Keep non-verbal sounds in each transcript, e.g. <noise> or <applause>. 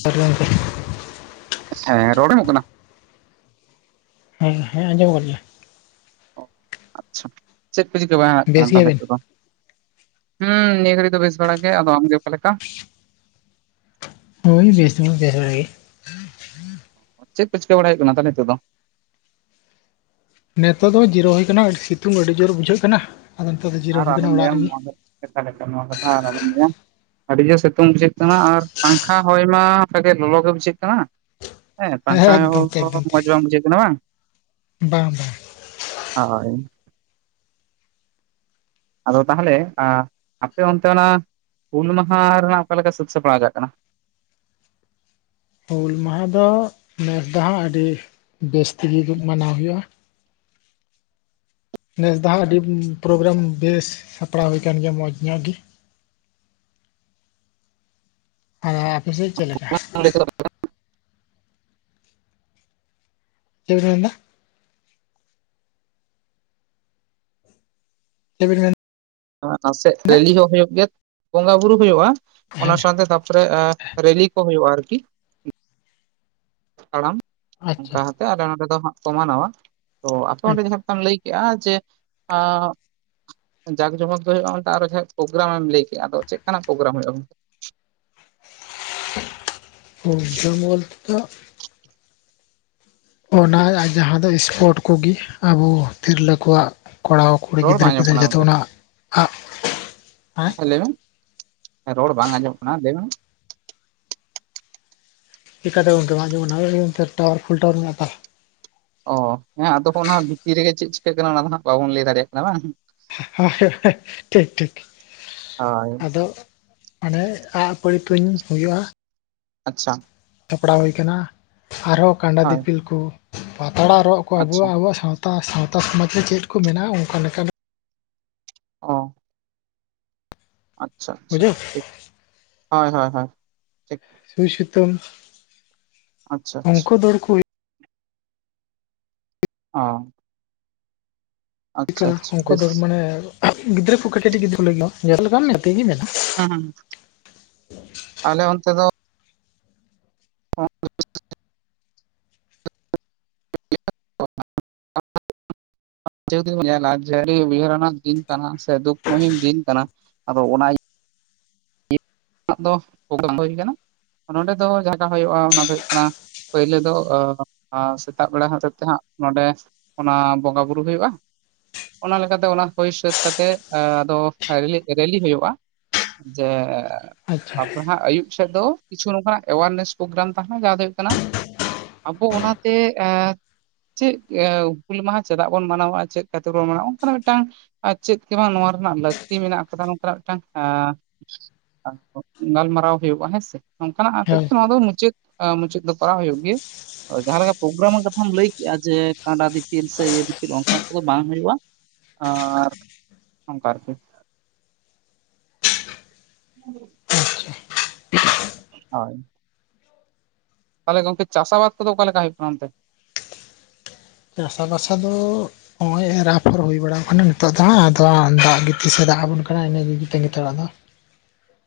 ᱥᱟᱨ <inaudible> ᱫᱝ <inaudible> ᱥᱟᱨ <inaudible> ᱦᱮᱸ ᱨᱚᱲ ᱟᱡᱚᱢᱚᱜ ᱠᱟᱱᱟ ᱦᱮᱸ ᱦᱮᱸ ᱟᱸᱡᱚᱢ ᱚᱜ ᱠᱟᱱ ᱜᱮᱭᱟ ᱚ ᱟᱪᱪᱷᱟ ᱪᱮᱫ ᱠᱚ ᱪᱤᱠᱟᱹ ᱵᱟᱭ <inaudible> ᱦᱟᱜ ᱵᱮᱥ ᱠᱟᱱᱟ ᱛᱟᱦᱞᱮ ᱜᱮᱭᱟᱵᱤᱱ? ᱱᱤᱛᱳᱜ ᱫᱚ ᱦᱩᱸ ᱱᱤᱭᱟᱹ ᱜᱷᱟᱲᱤ ᱫᱚ ᱵᱮᱥ ᱵᱟᱲᱟ ᱜᱮ ᱟᱫᱚ ᱟᱢᱜᱮ ᱚᱠᱟ ᱞᱮᱠᱟ ᱦᱳᱭ ᱵᱮᱥ ᱵᱮᱥ ᱵᱟᱲᱟ ᱜᱮ ᱪᱮᱫ ᱠᱚ ᱪᱤᱠᱟᱹ ᱵᱟᱲᱟᱭ ᱦᱩᱭᱩᱜ ᱠᱟᱱᱟ ᱛᱚ ᱱᱤᱛᱚᱜ ᱫᱚ ᱱᱮᱛᱚᱜ ᱫᱚ ᱡᱤᱨᱟᱹᱣ ᱦᱩᱭ ᱟᱠᱟᱱᱟ ᱥᱤᱛᱩᱝ ᱟᱹᱰᱤ ᱡᱳᱨ ᱵᱩᱡᱷᱟᱹᱜ ᱠᱟᱱᱟ ᱟᱫᱚ ᱱᱤᱛᱚᱜ ᱫᱚ ᱡᱤᱨᱟᱹ ᱦᱩ ᱟᱠᱟᱱᱟ ᱚᱲᱟᱜ ᱨᱮᱜᱮ ᱪᱛᱷᱟ <unintelligible> ᱛᱟᱦᱚᱞᱮ ᱠᱷᱟᱱ ᱱᱚᱣᱟ ᱠᱟᱛᱟᱨᱭᱟ <inaudible> ᱟᱹᱰᱤ ᱡᱳᱨ ᱥᱤᱛᱩᱝ ᱵᱩᱡᱷᱟᱹᱜ ᱠᱟᱱᱟ ᱟᱨ ᱯᱟᱝᱠᱷᱟ ᱦᱚᱭ ᱢᱟ ᱥᱟᱜᱮ ᱞᱚᱞᱚᱜ ᱜᱮ ᱵᱩᱡᱷᱟᱹᱜ ᱠᱟᱱᱟ ᱦᱮᱸ ᱯᱟᱝᱠᱷᱟ ᱮᱠᱫᱚᱢ ᱦᱚᱭ ᱛᱮ ᱮᱠᱫᱚᱢ ᱛᱮ ᱢᱚᱸᱡᱽ ᱵᱟᱝ ᱵᱩᱡᱷᱟᱹᱜ ᱠᱟᱱᱟ ᱵᱟᱝ ᱵᱟᱝ ᱵᱟᱝ ᱦᱳᱭ ᱟᱫᱚ ᱛᱟᱦᱚᱞᱮ ᱟᱯᱮ ᱚᱱᱛᱮ ᱚᱱᱟ ᱦᱩᱞ ᱢᱟᱦᱟ ᱨᱮᱱᱟᱜ ᱚᱠᱟ ᱞᱮᱠᱟ ᱥᱟᱹᱛ ᱥᱟᱯᱲᱟᱣ ᱪᱟᱜ ᱠᱟᱱᱟ ᱦᱩᱞ ᱢᱟᱦᱟ ᱫᱚ ᱱᱮᱥ ᱫᱚ ᱦᱟᱜ ᱟᱹᱰᱤ ᱵᱮᱥ ᱛᱮᱜᱮ ᱢᱟᱱᱟᱣ ᱦᱩᱭᱩᱜᱼᱟ ᱱᱮᱥ ᱫᱚ ᱦᱟᱸᱜ ᱟᱹᱰᱤ ᱯᱨᱳᱜᱨᱟᱢ ᱵᱮᱥ ᱥᱟᱯᱲᱟᱣ ᱦᱩᱭ ᱟᱠᱟᱱ ᱜᱮᱭᱟ ᱢᱚᱸᱡᱽ ᱧᱚᱜ ᱜᱮ ᱟ <unintelligible> ᱟᱯᱮ ᱥᱮᱫ ᱪᱮᱫ ᱞᱮᱠᱟ ᱪᱮᱫ ᱨᱮᱱᱟᱜ ᱪᱮᱜ ᱵᱤᱱᱢᱮᱱ <unintelligible> ᱱᱟᱥᱮ ᱨᱮᱞᱤ ᱦᱚᱸ ᱦᱩᱭᱩᱜ ᱜᱮᱭᱟ ᱵᱚᱸᱜᱟ ᱵᱩᱨᱩ ᱦᱩᱭᱩᱜᱼᱟ ᱚᱱᱟ ᱦᱮᱸ ᱥᱟᱶᱛᱮ ᱛᱟᱨᱯᱚᱨᱮ ᱨᱮᱞᱤ ᱠᱚ ᱦᱩᱭᱩᱜᱼᱟ ᱟᱨᱠᱤ ᱛᱟᱲᱟᱢ ᱟᱪᱪᱷᱟ ᱚᱱᱠᱟ ᱦᱟᱛᱚ ᱟᱞᱮ ᱱᱚᱸᱰᱮ ᱫᱚ ᱦᱟᱸᱜ ᱥᱚᱢᱟᱱ ᱱᱚᱼᱟ ᱛᱚ ᱟᱯᱮ ᱚᱸᱰᱮ ᱟᱪᱪᱷᱟ᱾ ᱡᱟᱦᱟᱸ ᱞᱮᱠᱟᱢ ᱞᱟᱹᱭ ᱠᱮᱜ-ᱟ ᱡᱮ ᱟᱸ ᱡᱟᱠ ᱡᱚᱢᱚᱠ ᱫᱚ ᱦᱩᱭᱩᱜᱼᱟ ᱚᱱᱛᱮ ᱟᱨᱚ ᱡᱟᱦᱟᱸ ᱯᱨᱳᱜᱨᱟᱢ ᱮᱢ ᱞᱟᱹᱭ ᱠᱮᱫ-ᱟ ᱟᱫᱚ ᱪᱮᱫ ᱞᱮᱠᱟᱱᱟᱜ ᱯᱨᱳᱜᱨᱟᱢ ᱦᱩᱭᱩᱜᱼᱟ ᱜᱚᱢᱠᱮ <unintelligible> ᱚᱱᱟ ᱡᱟᱦᱟ ᱫᱚ ᱤᱥᱯᱳᱴ ᱠᱚᱜᱮ ᱟᱵᱚ ᱛᱤᱨᱞᱟᱹ ᱠᱚᱣᱟᱜ ᱠᱚᱨᱟᱣ ᱠᱩᱲᱤ ᱨᱚᱲ ᱵᱟᱝ ᱜᱤᱫᱽᱨᱟᱹ ᱟᱸᱡᱚᱢᱚᱜ ᱯᱤᱫᱽᱨᱟᱹ ᱠᱟᱱᱟ ᱡᱚᱛᱚ ᱜᱚᱝᱠᱮ ᱚᱱᱟ <unintelligible> ᱦᱮᱸ ᱞᱟᱹᱭ ᱢᱮ ᱨᱚᱲ ᱵᱟᱝ ᱟᱸᱡᱚᱢ ᱠᱟᱱᱟ ᱞᱟᱹᱭ ᱢᱮ ᱪᱮᱜᱠᱟ ᱪᱚ ᱜᱚᱢᱠᱮ ᱵᱟᱝᱟᱡᱢᱚᱜ ᱠᱟᱱᱟ.. <unintelligible> ᱚ ᱦᱮᱸ ᱟᱫᱚ ᱚᱱᱟ ᱵᱷᱤᱛᱤᱨ ᱨᱮᱜᱮ ᱪᱮᱫ ᱪᱤᱠᱟᱹᱜ ᱠᱟᱱᱟ ᱚᱱᱟ ᱫᱚ ᱦᱟᱸᱜ ᱵᱟᱵᱚᱱ ᱞᱟᱹᱭ ᱫᱟᱲᱮᱭᱟᱜ ᱠᱟᱱᱟ ᱵᱟᱝ <unintelligible> ᱴᱷᱤᱠ ᱴᱷᱤᱠ ᱦᱳᱭ ᱟᱫᱚ ᱢᱟᱱᱮ ᱟᱸᱜ ᱯᱟᱹᱲ ᱛᱩᱧ ᱦᱩᱭᱩᱜᱼᱟ ᱟᱪᱪᱷᱟ ᱥᱟᱯᱲᱟᱣ ᱦᱩᱭ ᱟᱠᱟᱱᱟ ᱟᱨᱦᱚᱸ ᱠᱟᱸᱰᱟ ᱦᱳᱭ ᱫᱤᱯᱤᱞ ᱠᱚ ᱯᱟᱛᱟᱲᱟ ᱨᱚᱜ ᱠᱚ ᱟᱪᱪᱷᱟ ᱟᱵᱚᱣᱟᱜ ᱟᱵᱚᱣᱟᱜ ᱥᱟᱶ ᱥᱟᱶᱛᱟ ᱥᱚᱢᱟᱡᱽ ᱨᱮ ᱪᱮᱫ ᱠᱚ ᱢᱮᱱᱟᱜᱼᱟ ᱚᱱᱠᱟ ᱞᱮᱠᱟᱱᱟᱜ ᱚᱸ ᱟᱪᱪᱷᱟ ᱟᱪᱪᱷᱟ ᱵᱩᱡᱷᱟᱹᱣ ᱴᱷᱤᱠ ᱦᱚᱭ ᱦᱚᱭ ᱦᱚᱭ ᱥᱩᱭ ᱥᱩᱛᱟᱹᱢ ᱟᱪᱪᱷᱟ ᱟᱪᱪᱷᱟ ᱚᱝᱠᱚ ᱫᱟᱹᱲ ᱠᱩᱭᱤᱡ ᱚᱸ ᱟᱪᱪᱷᱟ ᱟᱱᱠᱟ ᱵᱮᱥ ᱫᱚ ᱢᱟᱱᱮ ᱜᱤᱫᱽᱨᱟᱹ ᱠᱚ ᱠᱟᱹᱴᱤᱡ ᱠᱟᱹᱴᱤᱡ <unintelligible> ᱜᱤᱫᱽᱨ ᱠᱚ ᱞᱟᱹᱭᱟ ᱵᱟᱢ ᱧᱮᱞᱟᱠᱟᱜᱠᱚ ᱤᱧᱤᱧ ᱧᱮᱞᱟᱠᱟᱜ ᱠᱚ ᱦᱮᱸᱦᱮᱸ ᱟᱞᱮ ᱚᱱᱛᱮ ᱫᱚ ᱚ <unintelligible> <unintelligible> ᱪᱮᱫ ᱮᱢ ᱧᱮᱞᱟ ᱡᱮ <unintelligible> ᱫᱤᱱ ᱠᱟᱱᱟ ᱥᱮ ᱫᱩᱠ ᱢᱩᱦᱤᱢ ᱫᱤᱱ ᱠᱟᱱᱟ ᱟᱫᱚ ᱚᱱᱟ ᱟᱫᱚ <unintelligible> ᱦᱩᱭ ᱠᱟᱱᱟ ᱱᱚᱰᱮ ᱫᱚ ᱞᱟᱜᱚᱣ ᱦᱩᱭᱩᱜᱼᱟ ᱚᱱᱟ ᱫᱚ ᱦᱩᱭᱩᱜ ᱠᱟᱱᱟ ᱯᱩᱭᱞᱩ ᱫᱚ ᱚᱸ ᱟᱸ ᱥᱮᱛᱟᱜ ᱵᱮᱲᱟ ᱦᱚᱛᱮᱫ ᱛᱮ ᱦᱟᱸᱜ ᱱᱚᱰᱮ ᱚᱱᱟ ᱵᱚᱸᱜᱟ ᱵᱩᱨᱩ ᱦᱩᱭᱩᱜᱼᱟ ᱚᱱᱟ ᱞᱮᱠᱟᱛᱮ ᱚᱱᱟ ᱦᱩᱭ ᱥᱟᱹᱛ ᱠᱟᱛᱮᱫ ᱟᱫᱚ ᱚᱸ ᱨᱮᱞᱤ ᱨᱮᱞᱤ ᱦᱩᱭᱩᱜᱼᱟ ᱡᱮ ᱟᱪᱪᱷᱟ ᱱᱟᱦᱟᱜ ᱟᱹᱭᱩᱵ ᱥᱮᱫ ᱫᱚ ᱠᱤᱪᱷᱩ ᱱᱚᱝᱠᱟᱱᱟᱜ ᱮᱣᱟᱨᱱᱮᱥ ᱯᱨᱳᱜᱨᱟᱢ ᱛᱟᱦᱮᱱᱟ ᱡᱟᱦᱟᱸ ᱫᱚ ᱦᱩᱭᱩᱜ ᱠᱟᱱᱟ ᱟᱵᱚ ᱚᱱᱟᱛᱮ ᱮᱸᱻ ᱪᱮᱫ ᱚᱸ ᱦᱩᱞ ᱢᱟᱦᱟ ᱪᱮᱫᱟᱜ ᱵᱚᱱ ᱢᱟᱱᱟᱣᱟ ᱪᱮᱫ ᱠᱷᱟᱹᱛᱤᱨ ᱵᱚᱱ ᱢᱟᱱᱟᱣᱟ ᱚᱱᱠᱟᱱᱟᱜ ᱢᱤᱫᱴᱟᱝ ᱟᱨ ᱪᱮᱫ ᱜᱮ ᱵᱟᱝ ᱱᱚᱣᱟ ᱨᱮᱱᱟᱜ ᱞᱟᱹᱠᱛᱤ ᱢᱮᱱᱟᱜ ᱠᱟᱫᱟ ᱱᱚᱝᱠᱟᱱᱟᱜ ᱢᱤᱫᱴᱟᱝ ᱮᱸ <unintelligible> ᱜᱟᱞᱢᱟᱨᱟᱣ ᱦᱩᱭᱩᱜᱼᱟ ᱦᱮᱸᱥᱮᱸ ᱱᱚᱝᱠᱟᱱᱟᱜ ᱦᱟᱛᱮᱡ ᱛᱮ ᱦᱳᱭ ᱱᱚᱣᱟ ᱫᱚ ᱢᱩᱪᱟᱹᱫ ᱢᱩᱪᱟᱹᱫ ᱫᱚ ᱠᱚᱨᱟᱣ ᱦᱩᱭᱩᱜ ᱜᱮ ᱡᱟᱦᱟᱸᱞᱮᱠᱟ ᱯᱨᱳᱜᱨᱟᱢ ᱠᱟᱛᱷᱟᱢ ᱞᱟᱹᱭ ᱠᱮᱫᱼᱟ ᱡᱮ ᱠᱟᱸᱰᱟ ᱫᱤᱯᱤᱞ ᱥᱮ ᱤᱭᱟᱹ ᱫᱤᱯᱤᱞ ᱚᱱᱠᱟᱱᱟᱜ ᱠᱚᱫᱚ ᱵᱟᱝ ᱦᱩᱭᱩᱜᱼᱟ ᱟᱨ ᱚᱱᱠᱟ ᱟᱨᱠᱤ <unintelligible> ᱟᱪᱪᱷᱟ ᱦᱚᱭ ᱛᱟᱦᱚᱞᱮ ᱜᱚᱢᱠᱮ ᱪᱟᱥ-ᱟᱵᱟᱫ ᱠᱚᱫᱚ ᱚᱠᱟ ᱞᱮᱠᱟ ᱦᱩᱭᱩᱜ ᱠᱟᱱᱟ ᱚᱱᱛᱮ ᱪᱟᱥᱟᱵᱟᱥᱟ ᱫᱚ ᱱᱚᱜ-ᱚᱭ ᱮᱨ-ᱟᱯᱷᱚᱨ ᱦᱩᱭ ᱵᱟᱲᱟᱣ ᱟᱠᱟᱱᱟ ᱱᱤᱛᱚᱜ ᱫᱚ ᱦᱟᱸᱜ ᱟᱫᱚ ᱦᱟᱸᱜ ᱫᱟᱜ-ᱜᱮ ᱛᱤᱥᱮ ᱫᱟᱜ ᱟᱵᱚᱱ ᱠᱟᱱᱟ ᱤᱱᱟᱹᱜᱮ ᱛᱟᱜᱤ ᱛᱟᱲᱟᱜ ᱫᱚ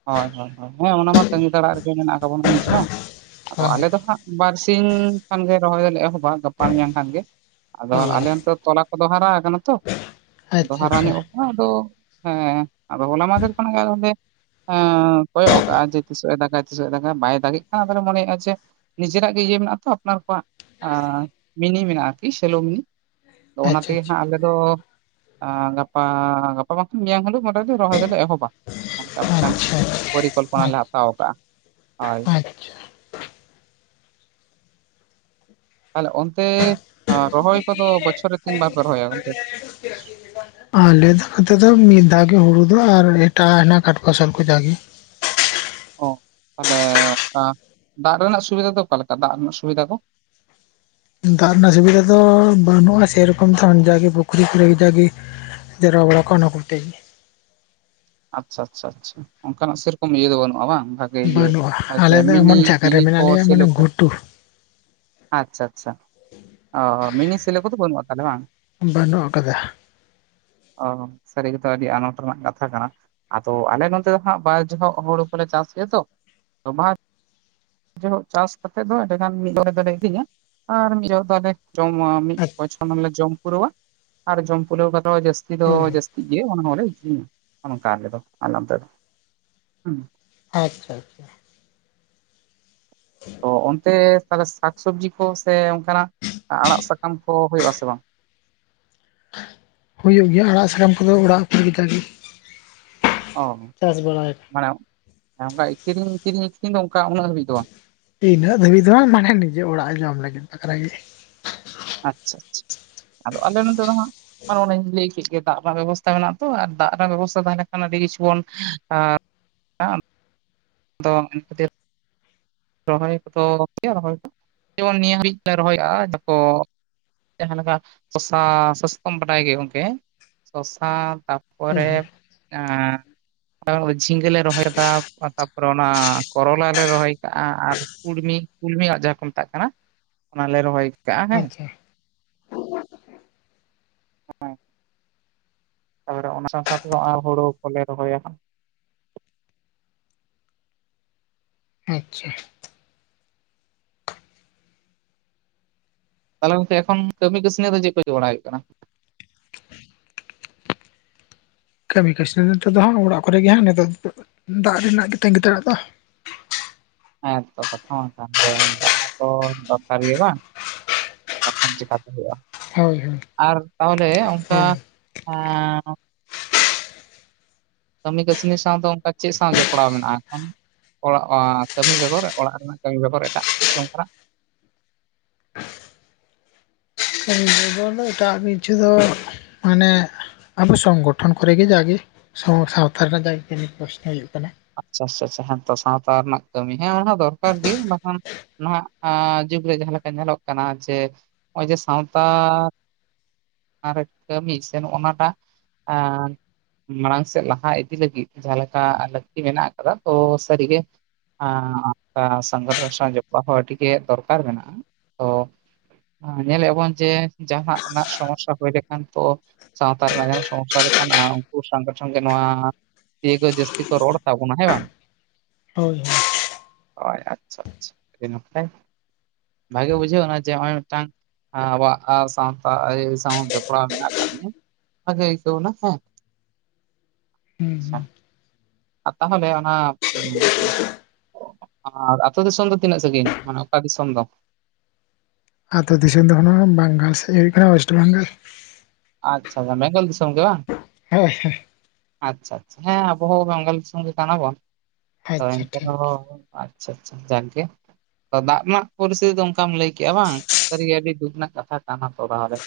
ᱦᱚᱭ ᱦᱚᱭ ᱦᱚᱭ ᱦᱮᱸ ᱚᱱᱟᱢᱟ ᱛᱟᱺᱝᱜᱤ ᱛᱟᱲᱟᱜ ᱨᱮᱜᱮ ᱢᱮᱱᱟᱜ ᱠᱟᱜ ᱵᱚᱱᱟ ᱱᱤᱡ ᱦᱚᱸ ᱟᱫᱚ ᱦᱳᱭ ᱟᱞᱮ ᱫᱚ ᱦᱟᱸᱜ ᱵᱟᱨᱥᱤᱧ ᱠᱷᱟᱱᱜᱮ ᱨᱚᱦᱚᱭ ᱫᱚᱞᱮ ᱮᱦᱚᱵᱚᱜᱼᱟ ᱜᱟᱯᱟ ᱢᱮᱭᱟᱝ ᱠᱷᱟᱱᱜᱮ ᱟᱫᱚ ᱟᱞᱮ ᱵᱟᱵᱟᱨᱮ ᱱᱚᱛᱮ ᱛᱚᱞᱟ ᱠᱚᱫᱚ ᱦᱟᱨᱟ ᱠᱟᱱᱟ ᱛᱚ᱾ ᱟᱫᱚ ᱟᱪᱪᱷᱟ ᱦᱟᱨᱟ ᱟᱪᱪᱷᱟ ᱧᱚᱜ ᱠᱟᱱᱟ ᱟᱫᱚ ᱦᱮᱸ ᱟᱫᱚ ᱦᱚᱞᱟ ᱢᱟᱦᱫᱷᱮᱨ ᱠᱷᱚᱱᱟᱜ ᱜᱮ ᱮᱸ ᱠᱚᱭᱚᱜ ᱠᱟᱜᱼᱟ ᱡᱮ ᱛᱤᱥᱚᱜ ᱮ ᱫᱟᱜᱟᱭ ᱛᱤᱥᱚᱜ ᱮ ᱫᱟᱜᱟᱭ ᱵᱟᱭ ᱫᱟᱜᱮᱫ ᱠᱷᱟᱱ ᱟᱫᱚᱞᱮ ᱢᱚᱱᱮᱭᱮᱜᱼᱟ ᱞᱮ ᱡᱮ ᱱᱤᱡᱮᱨᱟᱜ ᱜᱮ ᱤᱭᱟᱹ ᱢᱮᱱᱟᱜ ᱛᱚ ᱟᱯᱱᱟᱨ ᱠᱚᱣᱟᱜ ᱢᱤᱱᱤ ᱢᱮᱱᱟᱜᱼᱟ ᱟᱨᱠᱤ ᱥᱮᱞᱳ ᱢᱤᱱᱤ᱾ ᱛᱚ ᱚᱱᱟ ᱟᱪᱪᱷᱟ ᱛᱮᱜᱮ ᱦᱟᱸᱜ ᱟᱞᱮ ᱫᱚ ᱜᱟᱯᱟ ᱜᱟᱯᱟ ᱵᱟᱝᱠᱷᱟᱱ ᱢᱮᱭᱟᱝ ᱦᱤᱞᱳᱜ ᱢᱚᱴᱟᱢᱩᱴᱤ ᱨᱚᱦᱚᱭ ᱫᱚᱞᱮ ᱮᱦᱚᱵᱟ ᱚᱱᱠᱟ ᱢᱤᱫᱴᱟᱝ ᱟᱪᱪᱷᱟ ᱯᱚᱨᱤᱠᱚᱞᱯᱚᱱᱟ ᱟᱪᱪᱷᱟ ᱞᱮ ᱦᱟᱛᱟᱣ ᱠᱟᱜᱼᱟ ᱦᱳᱭ᱾ ᱟᱪᱪᱷᱟ ᱛᱟᱦᱚᱞᱮ ᱚᱱᱛᱮ ᱨᱚᱦᱚᱭ ᱠᱚᱫᱚ ᱵᱚᱪᱷᱚᱨ ᱨᱮ ᱛᱤᱱ ᱵᱟᱨ ᱯᱮ ᱨᱚᱦᱚᱭᱟ ᱜᱚᱝᱠᱮ? ᱟᱞᱮ ᱫᱚ ᱱᱚᱛᱮ ᱫᱚ ᱢᱤᱫ ᱫᱷᱟᱣ ᱜᱮ ᱦᱩᱲᱩ ᱫᱚ, ᱟᱨ ᱮᱴᱟᱜ ᱦᱮᱱᱟᱜ ᱠᱟᱴ ᱯᱷᱚᱥᱚᱞ ᱠᱚ ᱡᱟᱜᱮ᱾ ᱚ ᱛᱟᱦᱚᱞᱮ ᱚᱱᱠᱟ ᱫᱟᱜ ᱨᱮᱱᱟᱜ ᱥᱩᱵᱤᱫᱟ ᱫᱚ ᱚᱠᱟᱞᱮᱠᱟ, ᱫᱟᱜ ᱨᱮᱱᱟᱜ ᱥᱩᱵᱤᱫᱷᱟ ᱫᱚ? ᱫᱟᱜ ᱨᱮᱱᱟᱜ ᱥᱩᱵᱤᱫᱷᱟ ᱫᱚ ᱵᱟᱹᱱᱩᱜᱼᱟ ᱥᱮᱨᱚᱠᱚᱢ ᱫᱚ ᱡᱟᱜᱮ ᱯᱩᱠᱷᱨᱤ ᱠᱚᱨᱮ ᱡᱟᱜᱮ᱾ ᱡᱟᱣᱨᱟ ᱵᱟᱲᱟ ᱠᱚᱜᱼᱟ ᱚᱱᱟ ᱠᱚᱛᱮ ᱜᱮ᱾ ᱟᱪᱪᱷᱟᱻ ᱟᱪᱪᱷᱟᱻ ᱟᱪᱪᱷᱟᱻ ᱚᱱᱠᱟᱱᱟᱜ ᱥᱮᱨᱚᱠᱚᱢ ᱤᱭᱟᱹ ᱫᱚ ᱵᱟᱹᱱᱩᱜᱼᱟ ᱵᱟᱝ? ᱡᱮ ᱤᱭᱟᱹ ᱵᱟᱹᱱᱩᱜᱼᱟ ᱡᱮ ᱟᱞᱮ ᱢᱤᱱᱤ ᱫᱚ ᱮᱢᱚᱱ ᱡᱟᱭᱜᱟ ᱨᱮ ᱢᱤᱱᱤ-ᱢᱤᱱᱤ ᱠᱚ ᱢᱮᱱᱟᱜ ᱞᱮᱭᱟ ᱥᱮᱞᱳ ᱢᱟᱱᱮ ᱠᱚ,? ᱜᱷᱩᱴᱩ ᱟᱪᱪᱷᱟᱻ ᱟᱪᱪᱷᱟᱻ, ᱚ ᱢᱤᱱᱤ ᱥᱮᱞᱳ ᱠᱚᱫᱚ ᱵᱟᱹᱱᱩᱜᱼᱟ ᱛᱟᱦᱚᱞᱮ ᱵᱟᱝ? ᱵᱟᱹᱱᱩᱜ ᱟᱠᱟᱫᱟ᱾ ᱚ ᱥᱟᱹᱨᱤ ᱜᱮᱛᱚ ᱟᱹᱰᱤ ᱟᱱᱟᱴ ᱨᱮᱱᱟᱜ ᱠᱟᱛᱷᱟ ᱠᱟᱱᱟ᱾ ᱟᱫᱚ ᱟᱞᱮ ᱱᱚᱛᱮ ᱫᱚ ᱦᱟᱸᱜ ᱵᱟᱨ ᱡᱚᱦᱚᱜ ᱦᱳᱲᱳ ᱠᱚᱞᱮ ᱪᱟᱥ ᱜᱮᱭᱟ ᱛᱚ ᱟᱫᱚ ᱢᱟ ᱡᱚᱦᱚᱜ ᱪᱟᱥ ᱠᱟᱛᱮᱫ ᱫᱚ ᱟᱹᱰᱤᱸ ᱜᱟᱱ ᱢᱤᱫ ᱦᱚᱲ ᱫᱚᱞᱮ ᱤᱫᱤᱧᱟ ᱟᱨ ᱢᱤᱫ ᱡᱚᱦᱚᱜ ᱫᱚ ᱞᱮ ᱡᱚᱢᱼᱟ ᱢᱤᱫ ᱦᱳᱭ ᱵᱚᱪᱷᱚᱨ ᱞᱮ ᱡᱚᱢ ᱯᱩᱨᱟᱹᱣᱟ, ᱟᱨ ᱡᱚᱢ ᱯᱩᱨᱟᱹᱣ ᱠᱟᱛᱮ ᱡᱟᱹᱥᱛᱤ ᱫᱚ ᱦᱳᱭ ᱡᱟᱹᱥᱛᱤ ᱤᱭᱟᱹᱚᱞᱮ ᱟᱠᱟᱟᱨᱤᱞ ᱟᱞᱛᱮ ᱦᱸ <unintelligible> ᱟᱪᱪᱷᱟᱻ ᱟᱪᱪᱷᱟᱻ᱾ ᱛᱚ ᱚᱱᱛᱮ ᱛᱟᱦᱚᱞᱮ ᱥᱟᱠ ᱥᱚᱵᱡᱤ ᱠᱚ ᱥᱮ ᱚᱱᱠᱟᱱᱟᱜ ᱟᱲᱟᱜ ᱥᱟᱠᱟᱢ ᱠᱚ ᱦᱳᱭᱳᱜ ᱟᱥᱮ ᱵᱟᱝ? ᱦᱳᱭᱳᱜ ᱜᱮᱭᱟ ᱟᱲᱟᱜ ᱥᱟᱠᱟᱢ ᱠᱚᱫᱚ ᱚᱲᱟᱜ ᱩᱛᱩ ᱞᱮᱠᱟᱜᱮ᱾ ᱚ ᱢᱟᱱᱮ ᱚᱱᱠᱟ ᱠᱤᱨᱤᱧ ᱠᱤᱨᱤᱧ ᱟᱹᱠᱷᱨᱤᱧ ᱫᱚ ᱚᱱᱠᱟ ᱩᱱᱟᱹᱜ ᱦᱟᱹᱵᱤᱡ ᱫᱚ ᱵᱟᱝ? ᱤᱱᱟᱹᱜ ᱫᱷᱟᱹᱵᱤᱡ ᱫᱚ ᱵᱟᱝ, ᱢᱟᱱᱮ ᱱᱤᱡᱮ ᱚᱲᱟᱜ ᱡᱚᱢ ᱞᱟᱹᱜᱤᱫ ᱵᱟᱠᱷᱨᱟ ᱜᱮ᱾ ᱟᱪᱪᱷᱟᱻ ᱟᱪᱪᱷᱟᱻ ᱟᱫᱚ ᱟᱞᱮ ᱱᱚᱛᱮ ᱫᱚ ᱦᱟᱸᱜ ᱟᱨ ᱚᱱᱟᱧ ᱞᱟᱹᱭ ᱠᱮᱫ ᱜᱮ ᱫᱟᱜ ᱨᱮᱱᱟᱜ ᱵᱮᱵᱚᱥᱛᱷᱟ ᱢᱮᱱᱟᱜᱼᱟ, ᱛᱚ ᱟᱨ ᱫᱟᱜ ᱨᱮᱱᱟᱜ ᱵᱮᱵᱚᱥᱛᱷᱟ ᱛᱟᱦᱮᱸᱞᱱᱠᱷᱟᱱ ᱟᱹᱰᱤ ᱠᱤᱪᱷᱩ ᱵᱚᱱ ᱦᱸ <unintelligible> ᱟᱫᱚ ᱤᱱᱟᱹ ᱠᱷᱟᱹᱛᱤᱨ ᱨᱚᱦᱚᱭ ᱠᱚᱫᱚ ᱨᱚᱦᱚᱭ ᱫᱚ ᱡᱮᱢᱚᱱ ᱱᱤᱭᱟᱹ ᱦᱟᱹᱵᱤᱡ ᱞᱮ ᱨᱚᱦᱚᱭᱚᱜᱼᱟ ᱡᱷᱚᱛᱚ ᱡᱟᱦᱟ ᱞᱮᱠᱟ ᱥᱚᱥᱟ ᱥᱟᱥᱟ ᱛᱚᱢ ᱵᱟᱰᱟᱭ ᱜᱮᱭᱟ ᱜᱚᱝᱠᱮ ᱥᱚᱥᱟ ᱛᱟᱯ ᱦᱳᱭ ᱯᱚᱨᱮ ᱦᱳᱭ ᱟᱸ ᱡᱷᱤᱸᱜᱟᱹ ᱞᱮ ᱨᱚᱦᱚᱭ ᱫᱟ, ᱛᱟᱯᱚᱨᱮ ᱚᱱᱟ ᱠᱚᱨᱚᱞᱟ ᱞᱮ ᱨᱚᱦᱚᱭ ᱠᱟᱜᱼᱟ, ᱟᱨ ᱠᱩᱲᱢᱤ ᱠᱩᱞᱢᱤ ᱟᱲᱟᱜ ᱡᱟᱦᱟᱸ ᱠᱚ ᱢᱮᱛᱟᱜ ᱠᱟᱱᱟ ᱚᱱᱟᱞᱮ ᱨᱚᱦᱚᱭ ᱠᱟᱜᱼᱟ ᱦᱮᱸ ᱟᱪᱪᱷᱟ ᱦᱚᱭ <unintelligible> ᱛᱟᱯᱚᱨᱮ ᱚᱱᱟ ᱥᱟᱶ ᱥᱟᱶᱛᱮ ᱦᱳᱲᱳ ᱠᱚᱞᱮ ᱨᱚᱦᱚᱭᱟ ᱦᱟᱸᱜ᱾ ᱟᱪᱪᱷᱟᱻ᱾ ᱛᱟᱦᱚᱞᱮ ᱜᱚᱝᱠᱮ ᱮᱠᱷᱚᱱ ᱠᱟᱹᱢᱤ ᱠᱟᱹᱥᱱᱤ ᱫᱚ ᱪᱮᱫ ᱠᱚ ᱪᱤᱠᱟ ᱵᱟᱲᱟᱭ ᱦᱳᱭᱳᱜ ᱠᱟᱱᱟ᱾ ᱠᱟᱹᱢᱤ ᱠᱟᱹᱥᱱᱤ ᱱᱤᱛᱚᱜ ᱫᱚ ᱦᱟᱜ ᱚᱲᱟᱜ ᱠᱚᱨᱮᱜᱮ ᱱᱤᱛᱚᱜ ᱫᱟᱜ ᱨᱮᱱᱟᱜ ᱜᱮ ᱛᱟᱸᱜᱤ ᱛᱟᱲᱟᱜ ᱫᱚ᱾ ᱦᱮᱸᱛᱚ ᱠᱟᱛᱷᱟ ᱢᱟ ᱠᱟᱱ ᱜᱮ ᱫᱟᱜ ᱦᱚᱸᱛᱚ ᱫᱚᱨᱠᱟᱨ ᱜᱮ ᱵᱟᱝ᱾ ᱵᱟᱠᱷᱟᱱ ᱪᱮᱠᱟᱛᱮ ᱦᱳᱭᱳᱜᱼᱟ ᱦᱳᱭ ᱦᱳᱭ ᱟᱨ ᱛᱟᱦᱚᱞᱮ ᱚᱱᱠᱟ ᱦᱳᱭ ᱦᱮᱸᱻ᱾ ᱠᱟᱹᱢᱤ ᱠᱟᱹᱥᱱᱤ ᱥᱟᱶ ᱫᱚ ᱚᱱᱠᱟ ᱪᱮᱫ ᱥᱟᱶ ᱡᱚᱯᱲᱟᱣ ᱢᱮᱱᱟᱜᱼᱟ ᱮᱠᱷᱚᱱ? ᱚᱲᱟᱜ ᱠᱟᱹᱢᱤ ᱵᱮᱜᱚᱨ ᱚᱲᱟᱜ ᱨᱮᱱᱟᱜ ᱠᱟᱹᱢᱤ ᱵᱮᱜᱚᱨ ᱮᱴᱟᱜ ᱠᱤᱪᱷᱩ ᱚᱱᱠᱟᱱᱟᱜ ᱠᱟᱢᱤ ᱵᱮᱜᱚᱨ ᱫᱚ ᱮᱴᱟᱜ ᱠᱤᱪᱷᱩ ᱫᱚ ᱢᱟᱱᱮ ᱟᱵᱚ ᱥᱚᱝᱜᱚᱴᱷᱚᱱ ᱠᱚᱨᱮ ᱜᱮ ᱡᱟᱜᱮ᱾ ᱥᱟᱶᱛᱟ ᱨᱮᱱᱟᱜ ᱡᱟᱜᱮ ᱱᱤᱛ ᱯᱚᱥᱱᱚ ᱦᱩᱭᱩᱜ ᱠᱟᱱᱟ᱾ ᱟᱪᱪᱷᱟᱻ ᱟᱪᱪᱷᱟᱻ ᱟᱪᱪᱷᱟᱻ ᱦᱮᱛᱚ ᱥᱟᱶᱛᱟ ᱨᱮᱱᱟᱜ ᱠᱟᱹᱢᱤ ᱦᱮᱸ ᱚᱱᱟ ᱫᱚᱨᱠᱟᱨ ᱜᱮ ᱵᱟᱝᱠᱷᱟᱱ ᱱᱟᱦᱟᱜ ᱡᱩᱜᱽᱨᱮ ᱡᱟᱦᱟᱸ ᱞᱮᱠᱟ ᱧᱮᱞᱚᱜ ᱠᱟᱱᱟ ᱡᱮ ᱱᱚᱜᱼᱚᱭ ᱡᱮ ᱥᱟᱶᱛᱟ᱾ ᱚᱱᱟ ᱠᱟᱹᱢᱤ ᱥᱮ ᱱᱚᱜ ᱱᱟᱴᱟᱜ <inaudible> ᱢᱟᱲᱟᱝ ᱥᱮᱫ ᱞᱟᱦᱟ ᱤᱫᱤ ᱞᱟᱹᱜᱤᱫ ᱡᱟᱦᱟᱸᱮ ᱞᱮᱠᱟ ᱞᱟᱹᱠᱛᱤ ᱢᱮᱱᱟᱜ ᱟᱠᱟᱫᱟ ᱛᱚ ᱥᱟᱹᱨᱤᱜᱮ ᱚᱱᱠᱟ ᱥᱟᱸᱜᱷᱟᱨᱥ ᱥᱟᱣ ᱡᱚᱯᱲᱟᱣ ᱦᱚᱸ ᱟᱹᱰᱤ ᱜᱮ ᱫᱚᱨᱠᱟᱨ ᱢᱮᱱᱟᱜᱼᱟ ᱛᱚ ᱧᱮᱞᱮᱫ ᱵᱚᱱ ᱡᱮ ᱡᱟᱦᱱᱟᱜ ᱥᱚᱢᱚᱥᱥᱟ ᱦᱩᱭ ᱞᱮᱠᱷᱟᱱ ᱛᱚ ᱥᱟᱶᱛᱟ ᱨᱮᱱᱟᱜ ᱡᱟᱦᱟᱸ ᱥᱚᱢᱚᱥᱥᱟ ᱞᱮᱠᱷᱟᱱᱟᱜ ᱩᱱᱠᱩ ᱥᱚᱝᱜᱚᱴᱷᱚᱱ ᱜᱮ ᱱᱚᱣᱟ ᱤᱭᱟᱹ ᱠᱚ ᱡᱟᱹᱥᱛᱤ ᱠᱚ ᱨᱚᱲ ᱠᱟᱜ ᱵᱚᱱᱟ ᱦᱮᱸ ᱵᱟᱝ ᱦᱳᱭ ᱦᱳᱭ ᱦᱳᱭ ᱟᱪᱪᱷᱟ ᱟᱪᱪᱷᱟ ᱟᱰᱤ ᱱᱟᱯᱟᱭ ᱵᱷᱟᱜᱮ ᱵᱩᱡᱷᱟᱹᱣ ᱮᱱᱟ ᱡᱮ ᱱᱚᱜᱼᱭ ᱢᱤᱫᱴᱟᱝ ᱦᱮᱸ ᱟᱵᱚᱣᱟᱜ ᱥᱟᱶᱛᱟ ᱥᱟᱶ ᱡᱚᱯᱲᱟᱣ ᱢᱮᱱᱟᱜ ᱟᱠᱟᱫ ᱢᱮᱭᱟ ᱵᱷᱟᱜᱮ ᱤᱠᱟᱹᱣᱱᱟ ᱦᱮᱸ ᱦᱩᱸ ᱦᱩᱸ ᱟᱨ ᱛᱟᱦᱚᱞᱮ ᱚᱱᱟ ᱟᱹᱛᱩᱳ ᱫᱤᱥᱚᱢ ᱫᱚ ᱛᱤᱱᱟᱹᱜ ᱥᱟᱺᱟᱹᱜᱤᱧ ᱢᱟᱱᱮ ᱚᱠᱟ ᱫᱤᱥᱚᱢ ᱫᱚ ᱟᱛᱩ ᱫᱤᱥᱚᱢ ᱫᱚᱠᱷ ᱦᱚᱸ ᱵᱟᱝᱜᱟᱞ ᱥᱮᱫ ᱦᱩᱭᱩᱜ ᱠᱟᱱᱟ ᱚᱭᱮᱥᱴ ᱵᱟᱝᱜᱟᱞ᱾ ᱟᱪᱪᱷᱟ ᱵᱮᱸᱜᱚᱞ ᱫᱤᱥᱚᱢ ᱜᱮ ᱵᱟᱝ ᱦᱳᱭ <inaudible> ᱟᱪᱪᱷᱟ ᱟᱪᱪᱷᱟ ᱦᱮᱸ ᱟᱵᱚᱦᱚᱸ ᱵᱟᱝᱜᱚᱞ ᱫᱤᱥᱚᱢ ᱜᱮ ᱠᱟᱱᱟᱵᱚᱱ ᱟᱫᱚ ᱟᱪᱪᱷᱟ ᱮᱱᱛᱮ ᱴᱷᱤᱠ ᱨᱮᱦᱚᱸ ᱟᱪᱪᱷᱟ ᱟᱪᱪᱷᱟ ᱡᱟᱨᱠᱮ ᱫᱟᱜ ᱨᱮᱱᱟᱜ ᱯᱚᱨᱤᱥᱛᱷᱤᱛᱤ ᱫᱚ ᱚᱱᱠᱟᱢ ᱞᱟᱹᱭ ᱠᱮᱜᱼᱟ ᱵᱟᱝ ᱥᱟᱹᱨᱤᱜᱮ ᱟᱰᱤ ᱫᱩᱠ ᱨᱮᱱᱟᱜ ᱠᱟᱛᱷᱟ ᱠᱟᱱᱟ ᱛᱚᱨᱟᱣ ᱨᱮ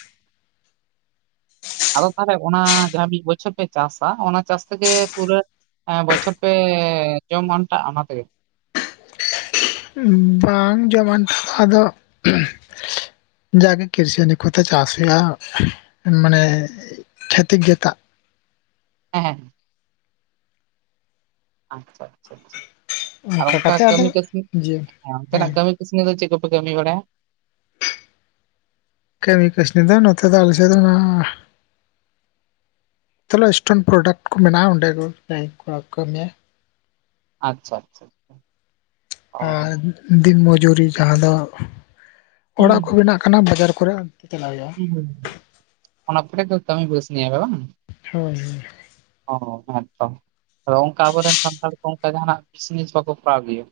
ᱟᱫᱚ ᱛᱟᱦᱚᱞᱮ ᱚᱱᱟ ᱡᱟᱦᱟᱸ ᱢᱤᱫ ᱵᱚᱪᱷᱚᱨ ᱯᱮ ᱪᱟᱥᱟ ᱚᱱᱟ ᱪᱟᱥ ᱛᱮᱜᱮ ᱯᱩᱨᱟᱹ᱾ ᱵᱚᱪᱷᱚᱨ ᱯᱮ ᱡᱚᱢ ᱟᱱᱴᱟᱜᱼᱟ ᱚᱱᱟ ᱛᱮᱜᱮ ᱵᱟᱝ ᱡᱚᱢᱟᱱ ᱟᱫᱚ ᱡᱟᱜᱮ ᱠᱨᱥᱟᱱᱤ ᱠᱚᱛᱮ ᱪᱟᱥ ᱦᱩᱭᱩᱜᱼᱟ ᱢᱟᱱᱮ ᱠᱷᱮᱛᱤᱠ ᱡᱟ. ᱛᱟᱜ ᱦᱮᱸᱸ <unintelligible> ᱟᱪᱪᱷᱟ ᱟᱪᱪᱷᱟ ᱟᱨ ᱚᱱᱠᱟ ᱠᱟᱛᱮ ᱟᱫᱚ ᱠᱟᱹᱢᱤ ᱠᱟᱹᱥᱱᱤ ᱡᱮ ᱦᱮᱸ ᱚᱱᱛᱮ ᱱᱟᱜ ᱠᱟᱹᱢᱤ ᱠᱟᱥᱱᱤ ᱫᱚ ᱪᱮᱫ ᱠᱚᱯᱮ ᱠᱟᱹᱢᱤ ᱵᱟᱲᱟᱭᱟ ᱠᱟᱢᱤ ᱠᱟᱹᱥᱱᱤ ᱫᱚ ᱱᱚᱛ ᱫᱚ ᱟᱞᱮ ᱥᱮ ᱫᱚ ᱛᱟᱦᱚᱞᱚ ᱮᱥᱴᱮᱱ ᱯᱨᱳᱰᱟᱠᱴ ᱠᱚ ᱢᱮᱱᱟᱜᱼᱟ ᱚᱸᱰᱮ ᱜᱮ ᱵᱮ ᱠᱚ ᱠᱟᱹᱢᱮᱭᱟ ᱟᱪᱪᱷᱟ ᱟᱪᱪᱷᱟ ᱟᱪᱪᱷᱟ ᱟᱨ ᱫᱤᱱ ᱢᱚᱡᱩᱨᱤ ᱡᱟᱦᱟᱸ ᱫᱚ ᱚᱲᱟᱜ ᱠᱚ ᱦᱩᱸ ᱢᱮᱱᱟᱜ᱾ ᱠᱟᱱᱟ ᱵᱟᱡᱟᱨ ᱠᱚᱨᱮ ᱚᱱᱛᱮ ᱪᱞᱟᱜ ᱦᱩᱭᱩᱜᱼᱟ <unintelligible> ᱦᱩᱸ ᱚᱱᱟ <unintelligible> ᱵᱟᱝ ᱦᱳᱭ ᱦᱳᱭ ᱚ ᱦᱮᱸ ᱛᱚ ᱟᱫᱚ ᱚᱱᱠᱟ ᱟᱵᱚᱨᱮᱱ ᱥᱟᱱᱛᱟᱲ ᱠᱚ ᱚᱱᱠᱟ ᱡᱟᱦᱟᱱᱟᱜ ᱠᱤᱥᱢᱤᱥ ᱵᱟᱠᱚ ᱠᱚᱨᱟᱣ ᱜᱮᱭᱟ᱾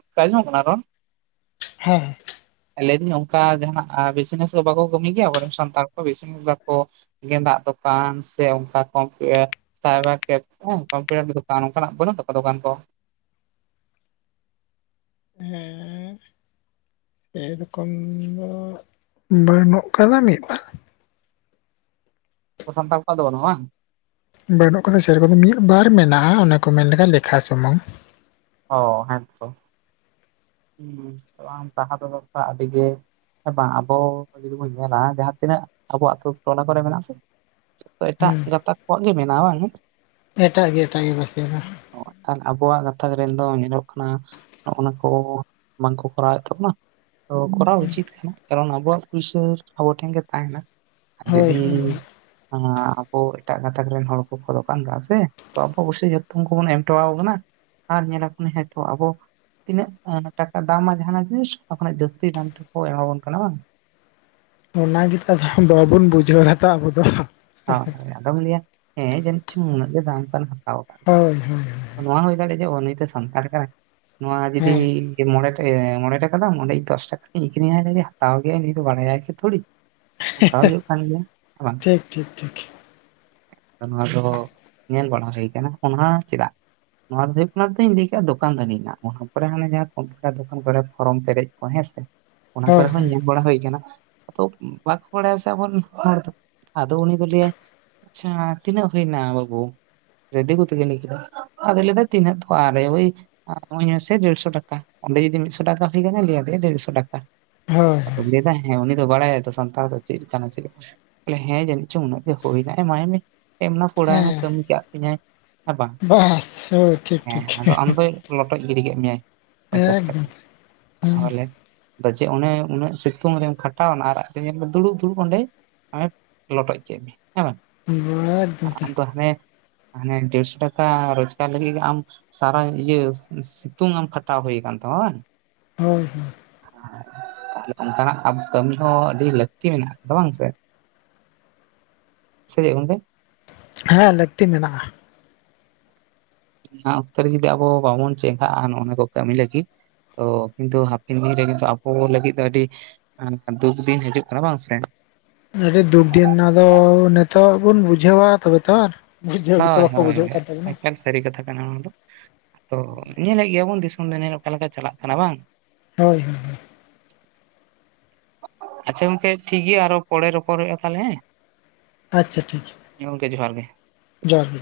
ᱚᱱᱠᱟ ᱟᱸᱡᱚᱢᱚᱜ ᱠᱟᱱᱟ ᱨᱚᱲ ᱦᱮᱸ ᱞᱟᱹᱭᱫᱟᱹᱧ ᱚᱱᱠᱟ ᱡᱟᱦᱱᱟᱜ ᱵᱤᱡᱱᱮᱥ ᱫᱚ ᱵᱟᱠᱚ ᱠᱟᱹᱢᱤ ᱜᱮᱭᱟ ᱟᱵᱚᱨᱮᱱ ᱥᱟᱱᱛᱟᱲ ᱠᱚ ᱵᱤᱡᱱᱮᱥ ᱵᱟᱠᱚ ᱜᱮᱸᱫᱟᱜ ᱫᱚᱠᱟᱱ ᱥᱮ ᱚᱱᱠᱟ ᱠᱚᱢᱯᱤᱭ ᱥᱟᱭᱵᱟᱨ ᱠᱮᱯ ᱠᱚᱢᱯᱤᱭᱩᱴᱟᱨ ᱫᱚᱠᱟᱱ ᱚᱱᱠᱟᱱᱟᱜ ᱵᱟᱹᱱᱩᱜ ᱛᱟᱠᱚᱣᱟ ᱫᱚᱠᱟᱱ ᱠᱚ ᱦᱮᱸ ᱥᱮᱨᱚᱠᱚᱢ ᱫᱚ ᱵᱟᱹᱱᱩᱜ ᱟᱠᱟᱫᱟ ᱢᱤᱫ ᱵᱟᱨ ᱥᱟᱱᱛᱟᱲ ᱠᱚᱲᱟ ᱫᱚ ᱵᱟᱱᱩᱜᱼᱟ ᱵᱟᱝ ᱵᱟᱹᱱᱩᱜ ᱠᱟᱫᱟ ᱥᱮᱨᱚᱠᱫᱚ ᱢᱤᱫ ᱵᱟᱨ ᱢᱮᱱᱟᱜᱼᱟ ᱚᱱᱟ ᱠᱚ ᱢᱮᱱ ᱞᱮᱠᱷᱟᱱ ᱞᱮᱠᱷᱟ ᱥᱩᱢᱩᱝ ᱚ ᱦᱮᱸᱛᱚ ᱦᱚᱸ ᱥᱟᱦᱟ ᱵᱮᱚᱥᱛᱷᱟ ᱟᱹᱰᱤᱜᱮ ᱦᱮᱸ ᱵᱟᱝ ᱟᱵᱚ ᱡᱩᱫᱤ ᱵᱚᱱ ᱢᱮᱞᱟ ᱡᱟᱦᱟᱸ ᱛᱤᱱᱟᱹᱜ ᱟᱵᱚᱛ ᱴᱚᱞᱟ ᱠᱚᱨᱮ ᱢᱮᱱᱟᱜ ᱥᱮ ᱮᱴᱟᱜ ᱦᱩᱸ ᱡᱚᱛᱚ ᱠᱚᱣᱟᱜ ᱜᱮ ᱢᱮᱱᱟᱜᱼᱟ ᱵᱟᱝ᱾ ᱮᱴᱟᱜ ᱜᱮ ᱮᱴᱟᱜ ᱜᱮ ᱵᱟᱥᱮ ᱫᱚ ᱛᱟᱦᱚᱞᱮ ᱟᱵᱚᱣᱟᱜ ᱜᱟᱛᱟᱠ ᱨᱮᱱ ᱫᱚ ᱧᱮᱞᱚᱜ ᱠᱟᱱᱟ ᱱᱚᱜ ᱱᱟ ᱠᱚ ᱵᱟᱝ ᱠᱚ ᱠᱚᱨᱟᱣᱮᱫ ᱛᱟᱵᱚᱱᱟ ᱛᱚ ᱠᱚᱨᱟᱣ ᱩᱪᱤᱛ ᱠᱟᱱᱟ, ᱠᱟᱨᱚᱱ ᱟᱵᱚᱣᱟᱜ ᱯᱩᱭᱥᱟᱹ ᱟᱵᱚ ᱴᱷᱮᱱ ᱜᱮ ᱛᱟᱦᱮᱱᱟ᱾ ᱦᱳᱭ ᱡᱩᱫᱤ ᱦᱳᱭ ᱟᱸᱻ ᱟᱵᱚ ᱮᱴᱟᱜ ᱜᱟᱛᱟᱠ ᱨᱮᱱ ᱦᱚᱲ ᱠᱚ ᱠᱚ ᱫᱚᱠᱟᱱ ᱠᱟᱜ-ᱟ ᱥᱮ <unintelligible> ᱡᱚᱛᱚᱢ ᱠᱚ ᱵᱚᱱ ᱮᱢ ᱴᱚᱣᱟᱠᱚ ᱠᱟᱱᱟ ᱟᱨ ᱧᱮᱞ ᱟᱵᱚᱱ ᱦᱮᱸᱛᱚ ᱟᱵᱚ ᱛᱤᱱᱟᱹᱜ ᱴᱟᱠᱟ ᱫᱟᱢ ᱢᱟ ᱡᱟᱦᱟᱸᱱᱟᱜ ᱡᱤᱱᱤᱥ ᱚᱱᱟ ᱠᱷᱚᱱᱟᱜ ᱡᱟᱹᱥᱛᱤ ᱫᱟᱢ ᱛᱮᱠᱚ ᱮᱢᱟ ᱵᱚᱱ ᱠᱟᱱᱟ ᱵᱟᱝ᱾ ᱚᱱᱟ ᱜᱮᱛᱚ ᱵᱷᱟ ᱵᱚᱱ ᱵᱩᱡᱷᱟᱹᱣ ᱠᱟᱛᱷᱟ ᱟᱵᱚ ᱫᱚ᱾ ᱦᱚᱸ ᱟᱫᱚᱢ ᱞᱟᱹᱭᱟ ᱦᱮᱸ ᱡᱟᱹᱱᱤᱡ ᱪᱚᱸ ᱩᱱᱟᱹᱜ ᱜᱮ ᱫᱟᱢ ᱠᱟᱱᱟ ᱦᱟᱛᱟᱣ ᱠᱟᱜ ᱦᱳᱭ ᱦᱳᱭ ᱦᱳᱭ᱾ ᱱᱚᱣᱟ ᱦᱩᱭ ᱫᱟᱲᱮᱭᱟᱜ-ᱟ ᱡᱮ ᱚ ᱱᱩᱭ ᱫᱚ ᱥᱟᱱᱛᱟᱲ ᱠᱟᱱᱟᱭ᱾ ᱱᱚᱣᱟ ᱡᱩᱫᱤ ᱦᱮᱸ ᱠᱤ ᱢᱚᱬᱮᱴ ᱮ ᱢᱚᱬᱮ ᱴᱟᱠᱟ ᱫᱟᱢ᱾ ᱚᱸᱰᱮ ᱤᱧ ᱫᱚᱥ ᱴᱟᱠᱟ ᱛᱮᱧ ᱟᱹᱠᱷᱨᱤᱧᱟᱭ ᱨᱮᱜᱮ ᱦᱟᱛᱟᱣ ᱜᱮᱭᱟᱭ᱾ ᱱᱩᱭ ᱫᱚ ᱵᱟᱲᱟᱭᱟᱭ ᱠᱤ ᱛᱷᱚᱲᱤ᱾ ᱦᱮ ᱚᱱᱠᱟ ᱦᱮ ᱦᱩᱭᱩᱜ ᱠᱟᱱ ᱜᱮᱭᱟ ᱦᱮᱸ ᱵᱟᱝ ᱴᱷᱤᱠ ᱴᱷᱤᱠ ᱴᱷᱤᱠ᱾ ᱱᱚᱣᱟ ᱫᱚ ᱧᱮᱞ ᱵᱟᱲᱟ ᱦᱩᱭ ᱟᱠᱟᱱᱟ ᱚᱱᱦᱟᱸ ᱪᱮᱫᱟᱜ? ᱱᱚᱶᱟ ᱫᱚ ᱦᱩᱭᱩᱜ ᱠᱟᱱᱟ ᱛᱟᱹᱧ <unintelligible> ᱫᱚᱠᱟᱱ ᱫᱟᱹᱱᱤ ᱢᱮᱱᱟᱜ ᱵᱚᱱᱟ᱾ ᱚᱱᱟ ᱯᱚᱨᱮ ᱚᱱᱮ ᱡᱟᱦᱟᱸ ᱠᱚᱢᱯᱤᱭᱩᱴᱟᱨ ᱫᱚᱠᱟᱱ ᱠᱚᱨᱮ ᱯᱷᱚᱨᱚᱢ ᱯᱮᱨᱮᱡ ᱠᱚ ᱦᱮᱸ ᱥᱮ᱾ ᱚᱱᱟ ᱠᱚᱨᱮ ᱦᱳᱭ ᱦᱚᱸ ᱧᱮᱞ ᱵᱟᱲᱟ ᱦᱩᱭ ᱟᱠᱟᱱᱟ᱾ ᱟᱫᱚ ᱵᱟᱠᱚ ᱵᱟᱲᱟᱭᱟ ᱥᱮ ᱟᱵᱚ ᱨᱮᱱ ᱦᱚᱲ ᱫᱚ᱾ ᱟᱫᱚ ᱩᱱᱤ ᱫᱚ‌ ᱞᱟᱹᱭᱟᱭ ᱟᱪᱪᱷᱟ ᱛᱤᱱᱟᱹᱜ ᱦᱩᱭ ᱮᱱᱟ ᱵᱟᱹᱵᱩ᱾ ᱫᱤᱠᱩ ᱛᱮᱜᱮ ᱞᱟᱹᱭ ᱠᱮᱫᱟ? ᱟᱫᱚᱭ ᱞᱟᱹᱭ ᱮᱫᱟᱭ ᱛᱤᱱᱟᱹᱜ ᱛᱷᱚ ᱟᱨᱮ ᱵᱷᱟᱹᱭ ᱮᱢᱟᱹᱧ ᱢᱮᱥᱮ ᱰᱮᱲᱥᱚ ᱴᱟᱠᱟ᱾ ᱚᱸᱰᱮ ᱡᱩᱫᱤ ᱢᱤᱫ ᱥᱚ ᱴᱟᱠᱟ ᱦᱩᱭ ᱟᱠᱟᱱᱟ, ᱞᱟᱹᱭᱟ ᱟᱫᱮᱭᱟᱭ ᱰᱮᱲᱥᱚ ᱴᱟᱠᱟ᱾ ᱦᱳᱭ᱾ ᱞᱟᱹᱭ ᱮᱫᱟᱭ ᱦᱮᱸ ᱩᱱᱤ ᱫᱚ ᱵᱟᱲᱟᱭᱟ ᱛᱚ ᱥᱟᱱᱛᱟᱲ ᱫᱚ ᱪᱮᱫ ᱞᱮᱠᱟᱱᱟ ᱪᱮᱫ ᱵᱚᱞᱮ ᱦᱮᱸ ᱡᱟᱹᱱᱤᱡ ᱪᱚᱝ ᱩᱱᱟᱹᱜ ᱜᱮ ᱦᱩᱭ ᱮᱱᱟ ᱮᱢᱟᱭ ᱢᱮ᱾ ᱮᱢ ᱱᱟᱯᱚᱲ ᱟᱭ ᱢᱮ ᱦᱮᱸ ᱠᱟᱹᱢᱤ ᱠᱟᱜ ᱛᱤᱧᱟᱭ᱾ ᱦᱮᱸ ᱵᱟ᱾ ᱵᱟᱥ ᱦᱳᱭ ᱴᱷᱤᱠ ᱦᱮᱸ ᱴᱷᱤᱠ ᱟᱫᱚ ᱟᱢ ᱫᱚᱭ ᱞᱚᱴᱚᱡ ᱜᱤᱰᱤ ᱠᱮᱫ ᱢᱮᱭᱟᱭ ᱯᱚᱧᱪᱟᱥ ᱴᱟᱠᱟ᱾ ᱮᱠᱫᱚᱢ ᱛᱟᱦᱚᱞᱮ ᱵᱟᱪᱮ ᱚᱱᱮ ᱩᱱᱟᱹᱜ ᱥᱤᱛᱩᱝ ᱨᱮᱢ ᱠᱷᱟᱴᱟᱣᱮᱱᱟ ᱟᱨ ᱟᱹᱠᱷᱨᱤᱧᱟ ᱠᱚ ᱫᱩᱲᱩᱵ ᱫᱩᱲᱩᱵ ᱚᱸᱰᱮ ᱞᱚᱴᱚᱡ ᱠᱮᱫ ᱢᱮ᱾ ᱦᱮᱸ᱾ ᱟᱨ ᱮᱠᱫᱚᱢ ᱟᱢ ᱴᱷᱤᱠ ᱫᱚ ᱦᱟᱱᱮ ᱦᱟᱱᱮ ᱰᱮᱲᱥᱚ ᱴᱟᱠᱟ ᱨᱳᱡᱽᱜᱟᱨ ᱞᱟᱹᱜᱤᱫ ᱜᱮ ᱟᱢ ᱥᱟᱨᱟ ᱤᱭᱟᱹ ᱥᱤᱛᱩᱝ ᱟᱢ ᱠᱷᱟᱴᱟᱣ ᱦᱩᱭ ᱟᱠᱟᱱ ᱛᱟᱢᱟ ᱵᱟᱝ? <unintelligible> ᱛᱟᱦᱚᱞᱮ ᱚᱱᱠᱟᱱᱟᱜ ᱟᱯ ᱠᱟᱹᱢᱤ ᱦᱚᱸ ᱟᱹᱰᱤ ᱞᱟᱹᱠᱛᱤ ᱢᱮᱱᱟᱜ-ᱟ ᱥᱮ ᱵᱟᱝ ᱥᱮ? ᱥᱮ <unintelligible> ᱦᱮᱸ ᱞᱟᱹᱠᱛᱤ ᱢᱮᱱᱟᱜ-ᱟ᱾ ᱱᱚᱶᱟ ᱚᱠᱛᱮ ᱨᱮ ᱡᱩᱫᱤ ᱟᱵᱚ ᱵᱟᱵᱚᱱ ᱪᱮᱸᱜᱷᱟᱜ-ᱟ ᱱᱚᱜ-ᱚ ᱱᱚᱶᱟ ᱠᱚ ᱠᱟᱹᱢᱤ ᱞᱟᱹᱜᱤᱫ ᱛᱚ ᱠᱤᱱᱛᱩ ᱦᱟᱹᱯᱤᱱ ᱫᱤᱱ ᱨᱮ ᱠᱤᱱᱛᱩ ᱟᱵᱚ ᱞᱟᱹᱜᱤᱫ ᱫᱚ ᱟᱹᱰᱤ <unintelligible> ᱫᱩᱠ ᱫᱤᱱ ᱦᱤᱡᱩᱜ ᱠᱟᱱᱟ ᱵᱟᱝ ᱥᱮ? ᱟᱹᱰᱤ ᱫᱩᱠ ᱫᱤᱱ ᱚᱱᱟ ᱫᱚ ᱱᱤᱛᱚᱜ ᱵᱚᱱ ᱵᱩᱡᱷᱟᱹᱣᱟ ᱛᱚᱵᱮ ᱛᱚ ᱾ ᱵᱩᱡᱷᱟᱹᱣ ᱜᱮᱛᱚ ᱦᱳᱭ ᱵᱟᱠᱚ ᱦᱳᱭ ᱵᱩᱡᱷᱟᱹᱜ ᱦᱳᱭ ᱠᱟᱱ ᱛᱟᱵᱚᱱᱟ᱾ ᱮᱠᱟᱞ ᱥᱟᱹᱨᱤ ᱠᱟᱛᱷᱟ ᱠᱟᱱᱟ ᱚᱱᱟ ᱫᱚ ᱟᱫᱚ᱾ ᱛᱚ ᱧᱮᱞᱮᱫ ᱜᱮᱭᱟ ᱵᱚᱱ ᱫᱤᱥᱚᱢ ᱫᱩᱱᱤᱭᱟᱹ ᱨᱮ ᱚᱠᱟ ᱞᱮᱠᱟ ᱪᱟᱞᱟᱜ ᱠᱟᱱᱟ ᱵᱟᱝ? <unintelligible> ᱟᱪᱪᱷᱟ ᱜᱚᱢᱠᱮ ᱴᱷᱤᱠ ᱜᱮᱭᱟ ᱟᱨᱦᱚᱸ ᱯᱚᱲᱮ ᱨᱚᱯᱚᱲ ᱦᱩᱭᱩᱜ-ᱟ ᱛᱟᱦᱞᱮ ᱦᱮᱸ᱾ ᱟᱪᱪᱷᱟ ᱴᱷᱤᱠ ᱜᱮᱭᱟ᱾ ᱦᱮᱸ ᱜᱚᱝᱠᱮ ᱡᱚᱦᱟᱨ ᱜᱮ᱾ ᱡᱚᱦᱟᱨ ᱜᱮ᱾